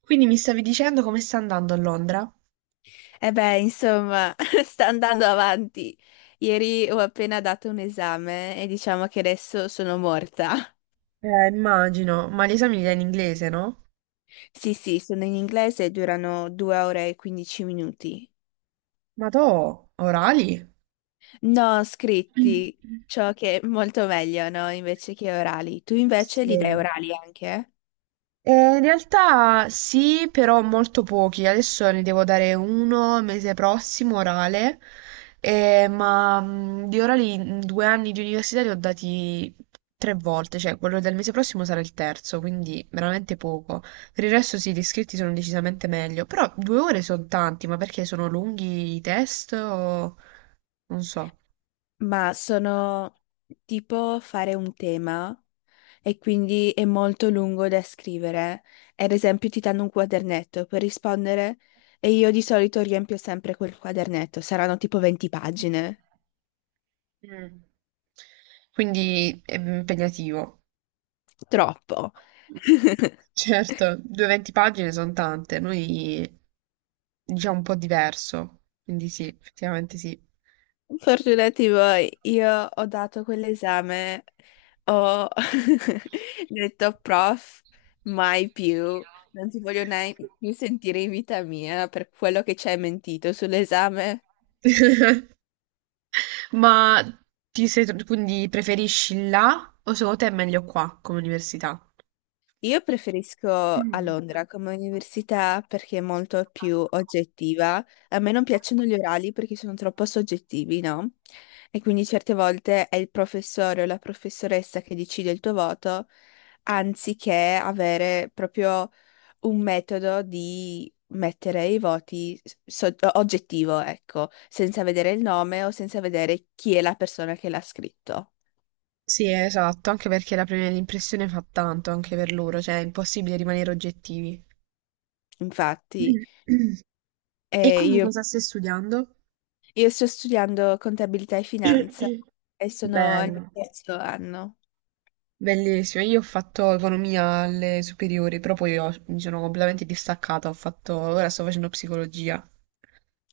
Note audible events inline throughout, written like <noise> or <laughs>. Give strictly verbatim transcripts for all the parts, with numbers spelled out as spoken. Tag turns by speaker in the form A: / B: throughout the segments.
A: Quindi mi stavi dicendo come sta andando a Londra?
B: E beh, insomma, <laughs> sta andando avanti. Ieri ho appena dato un esame e diciamo che adesso sono morta. <laughs>
A: Eh, immagino, ma gli esami li dai in inglese, no?
B: Sì, sì, sono in inglese e durano due ore e quindici minuti.
A: Ma to, orali? <clears throat>
B: No,
A: Mm.
B: scritti, ciò che è molto meglio, no? Invece che orali. Tu invece
A: Sì.
B: li dai orali anche?
A: Eh, in realtà sì, però molto pochi. Adesso ne devo dare uno mese prossimo, orale. Eh, ma mh, di orali in due anni di università li ho dati tre volte, cioè quello del mese prossimo sarà il terzo, quindi veramente poco. Per il resto sì, gli iscritti sono decisamente meglio, però due ore sono tanti, ma perché sono lunghi i test o non so.
B: Ma sono tipo fare un tema e quindi è molto lungo da scrivere. Ad esempio, ti danno un quadernetto per rispondere e io di solito riempio sempre quel quadernetto, saranno tipo venti pagine.
A: Mm. Quindi è impegnativo.
B: Troppo. <laughs>
A: Certo, duecentoventi pagine sono tante, noi diciamo un po' diverso, quindi sì, effettivamente sì.
B: Fortunati voi, io ho dato quell'esame, ho <laughs> detto prof, mai più, non ti voglio mai più sentire in vita mia per quello che ci hai mentito sull'esame.
A: <laughs> Ma ti sei, quindi preferisci là o secondo te è meglio qua come università?
B: Io preferisco a Londra come università perché è molto più oggettiva. A me non piacciono gli orali perché sono troppo soggettivi, no? E quindi certe volte è il professore o la professoressa che decide il tuo voto, anziché avere proprio un metodo di mettere i voti so- oggettivo, ecco, senza vedere il nome o senza vedere chi è la persona che l'ha scritto.
A: Sì, esatto, anche perché la prima impressione fa tanto anche per loro, cioè è impossibile rimanere oggettivi.
B: Infatti.
A: <clears throat> E
B: eh,
A: quindi
B: io
A: cosa stai studiando?
B: Io sto studiando contabilità e finanza e
A: <coughs>
B: sono al mio
A: Bello,
B: terzo anno.
A: bellissimo. Io ho fatto economia alle superiori, però poi ho- mi sono completamente distaccata. Ho fatto, ora sto facendo psicologia.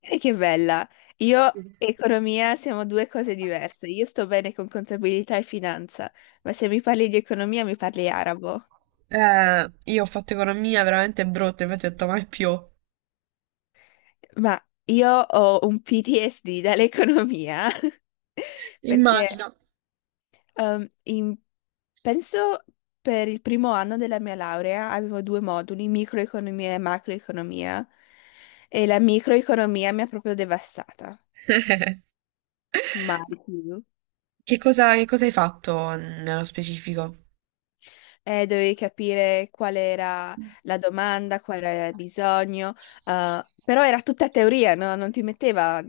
B: E che bella! Io
A: Sì.
B: e economia siamo due cose diverse. Io sto bene con contabilità e finanza, ma se mi parli di economia mi parli arabo.
A: Eh, io ho fatto economia veramente brutta, infatti ho detto mai più.
B: Ma io ho un P T S D dall'economia, <laughs> perché
A: Immagino.
B: Ehm, in- penso per il primo anno della mia laurea avevo due moduli, microeconomia e macroeconomia, e la microeconomia mi ha proprio devastata.
A: <laughs>
B: Mai più.
A: Che cosa, che cosa hai fatto nello specifico?
B: Eh, dovevi capire qual era
A: Mh.
B: la domanda, qual era il bisogno, eh, però era tutta teoria, no? Non ti metteva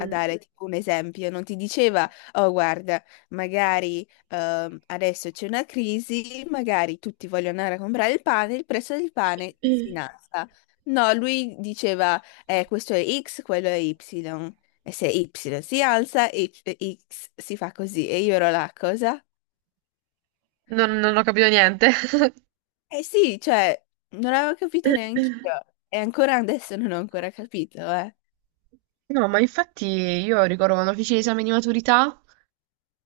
B: a dare tipo, un esempio, non ti diceva, oh guarda, magari ehm, adesso c'è una crisi, magari tutti vogliono andare a comprare il pane, il prezzo del pane si
A: Mh.
B: innalza. No, lui diceva, eh, questo è X, quello è Y. E se Y si alza, Y X si fa così. E io ero là, cosa?
A: Non non ho capito niente. <coughs>
B: Eh sì, cioè, non avevo capito neanche io.
A: <laughs>
B: E ancora adesso non ho ancora capito, eh.
A: No, ma infatti io ricordo quando feci l'esame di maturità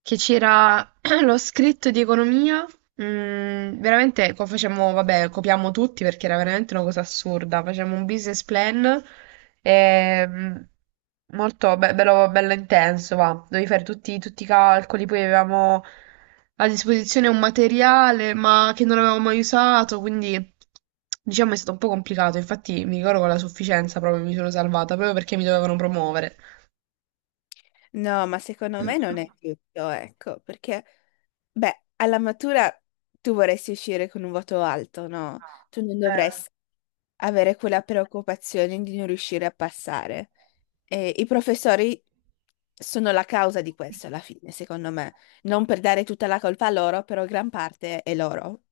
A: che c'era <clears throat> lo scritto di economia. Mm, veramente co- facciamo, vabbè, copiamo tutti perché era veramente una cosa assurda. Facciamo un business plan, ehm, molto be- bello, bello intenso, va. Dovevi fare tutti, tutti i calcoli, poi avevamo a disposizione un materiale ma che non avevamo mai usato, quindi diciamo è stato un po' complicato. Infatti mi ricordo con la sufficienza proprio mi sono salvata, proprio perché mi dovevano promuovere.
B: No, ma secondo me non
A: <clears throat>
B: è tutto, ecco, perché, beh, alla matura tu vorresti uscire con un voto alto, no? Tu non
A: Eh,
B: dovresti avere quella preoccupazione di non riuscire a passare. E i professori sono la causa di questo alla fine, secondo me. Non per dare tutta la colpa a loro, però gran parte è loro.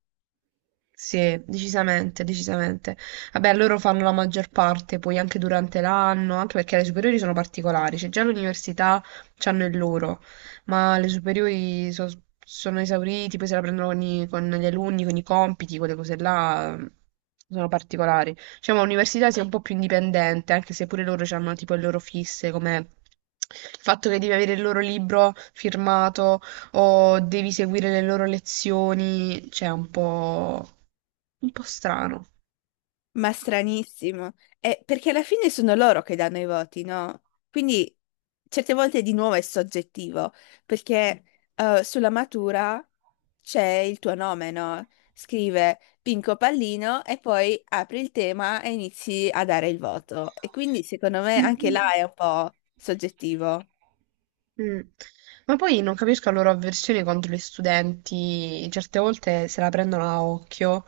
A: sì, decisamente, decisamente. Vabbè, loro fanno la maggior parte, poi anche durante l'anno, anche perché le superiori sono particolari, cioè già l'università c'hanno il loro, ma le superiori so- sono esauriti, poi se la prendono con, i- con gli alunni, con i compiti, quelle cose là, eh, sono particolari. Diciamo, l'università sia un po' più indipendente, anche se pure loro hanno tipo le loro fisse, come il fatto che devi avere il loro libro firmato o devi seguire le loro lezioni, cioè un po'... Un po' strano.
B: Ma stranissimo. Eh, perché alla fine sono loro che danno i voti, no? Quindi certe volte di nuovo è soggettivo, perché eh, sulla matura c'è il tuo nome, no? Scrive Pinco Pallino e poi apri il tema e inizi a dare il voto. E quindi secondo me anche là è un po' soggettivo.
A: Mm. Ma poi non capisco la loro avversione contro gli studenti, certe volte se la prendono a occhio.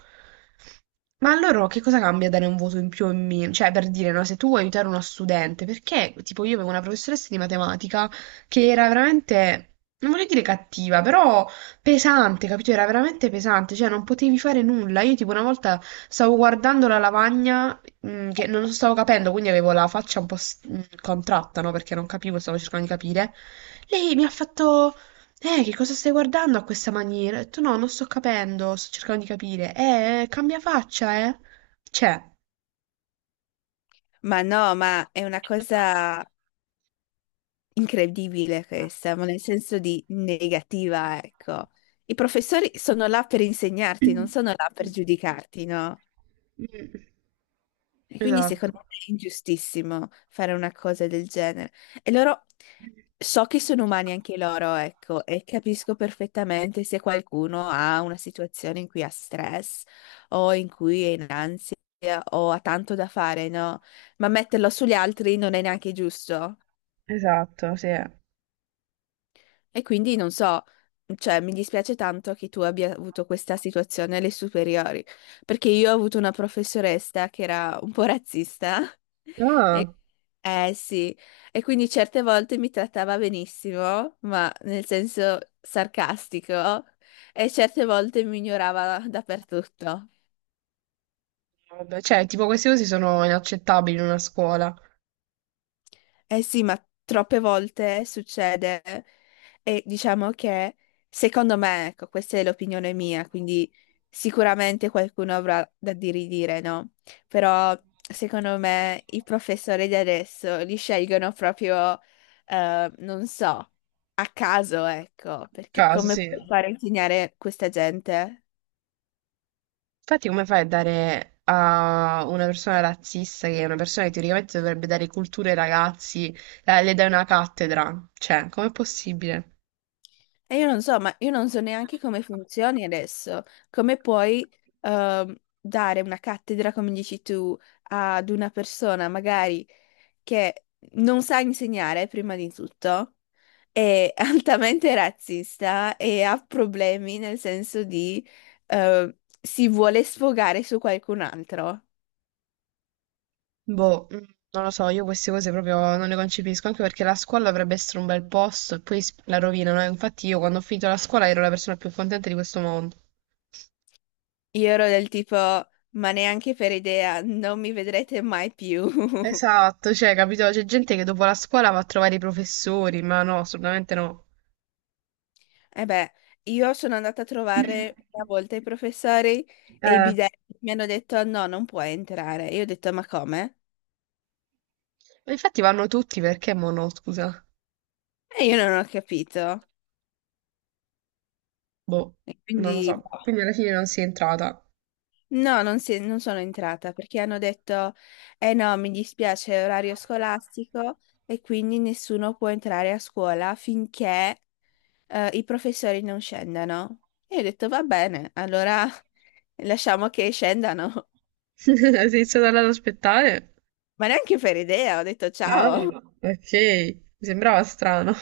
A: Ma a loro che cosa cambia dare un voto in più o in meno? Cioè, per dire, no, se tu vuoi aiutare uno studente, perché, tipo, io avevo una professoressa di matematica che era veramente, non voglio dire cattiva, però pesante, capito? Era veramente pesante, cioè non potevi fare nulla. Io, tipo, una volta stavo guardando la lavagna, mm, che non stavo capendo, quindi avevo la faccia un po' s- mm, contratta, no? Perché non capivo, stavo cercando di capire. Lei mi ha fatto, eh, che cosa stai guardando a questa maniera? Ho detto, no, non sto capendo, sto cercando di capire. Eh, cambia faccia, eh. Cioè,
B: Ma no, ma è una cosa incredibile questa, ma nel senso di negativa, ecco. I professori sono là per insegnarti, non
A: mm.
B: sono là per giudicarti, no?
A: Mm.
B: E quindi secondo
A: Esatto.
B: me è ingiustissimo fare una cosa del genere. E loro, so che sono umani anche loro, ecco, e capisco perfettamente se qualcuno ha una situazione in cui ha stress o in cui è in ansia o ha tanto da fare, no? Ma metterlo sugli altri non è neanche giusto.
A: Esatto, sì. Ah,
B: E quindi non so, cioè mi dispiace tanto che tu abbia avuto questa situazione alle superiori, perché io ho avuto una professoressa che era un po' razzista. <laughs> E, eh sì, e quindi certe volte mi trattava benissimo, ma nel senso sarcastico, e certe volte mi ignorava dappertutto.
A: vabbè, cioè, tipo queste cose sono inaccettabili in una scuola.
B: Eh sì, ma troppe volte succede e diciamo che secondo me, ecco, questa è l'opinione mia, quindi sicuramente qualcuno avrà da di ridire, no? Però secondo me i professori di adesso li scelgono proprio, eh, non so, a caso, ecco, perché
A: Caso,
B: come
A: sì.
B: puoi fare a insegnare questa gente?
A: Infatti, come fai a dare a una persona razzista, che è una persona che teoricamente dovrebbe dare cultura ai ragazzi, la- le dai una cattedra? Cioè, com'è possibile?
B: E io non so, ma io non so neanche come funzioni adesso, come puoi ehm, dare una cattedra, come dici tu, ad una persona magari che non sa insegnare, prima di tutto, è <laughs> altamente razzista e ha problemi nel senso di eh, si vuole sfogare su qualcun altro.
A: Boh, mm, non lo so, io queste cose proprio non le concepisco, anche perché la scuola dovrebbe essere un bel posto e poi s- la rovinano, eh. Infatti io quando ho finito la scuola ero la persona più contenta di questo mondo.
B: Io ero del tipo, ma neanche per idea, non mi vedrete mai più. <laughs>
A: Esatto, cioè, capito? C'è gente che dopo la scuola va a trovare i professori, ma no, assolutamente no.
B: Eh beh, io sono andata a trovare una
A: <coughs>
B: volta i professori e i
A: Eh,
B: bidelli mi hanno detto no, non puoi entrare. E io ho detto ma come?
A: ma infatti vanno tutti perché mo no, scusa.
B: E io non ho capito.
A: Boh,
B: E
A: non lo
B: quindi
A: so.
B: boh,
A: Quindi alla fine non sei entrata.
B: no, non, si- non sono entrata perché hanno detto eh no, mi dispiace, è orario scolastico e quindi nessuno può entrare a scuola finché eh, i professori non scendano. E io ho detto va bene, allora <laughs> lasciamo che scendano.
A: <laughs> Sei stata là ad aspettare?
B: Ma neanche per idea, ho detto
A: Ah,
B: ciao.
A: ok, mi sembrava strano.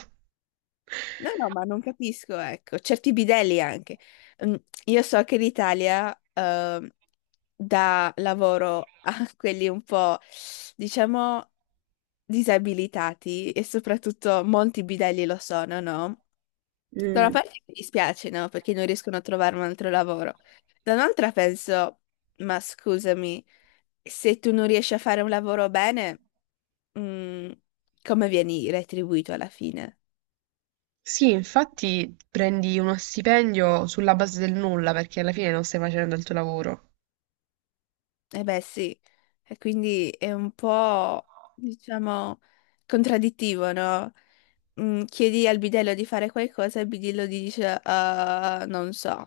B: No, no, ma non capisco, ecco, certi bidelli anche. Mm, Io so che l'Italia ehm, dà lavoro a <laughs> quelli un po', diciamo, disabilitati e soprattutto molti bidelli lo sono, no? Da una
A: Mm,
B: parte mi dispiace, no? Perché non riescono a trovare un altro lavoro. Da un'altra penso, ma scusami, se tu non riesci a fare un lavoro bene, mm, come vieni retribuito alla fine?
A: sì, infatti prendi uno stipendio sulla base del nulla perché alla fine non stai facendo il tuo lavoro.
B: Eh beh, sì, e quindi è un po', diciamo, contraddittivo, no? Mm, chiedi al bidello di fare qualcosa e il bidello ti dice, "Ah, non so."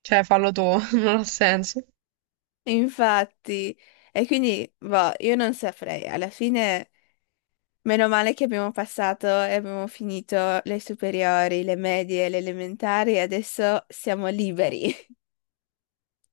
A: Cioè, fallo tu, <laughs> non ha senso.
B: Infatti, e quindi, boh, io non saprei. Alla fine, meno male che abbiamo passato e abbiamo finito le superiori, le medie, le elementari, e adesso siamo liberi.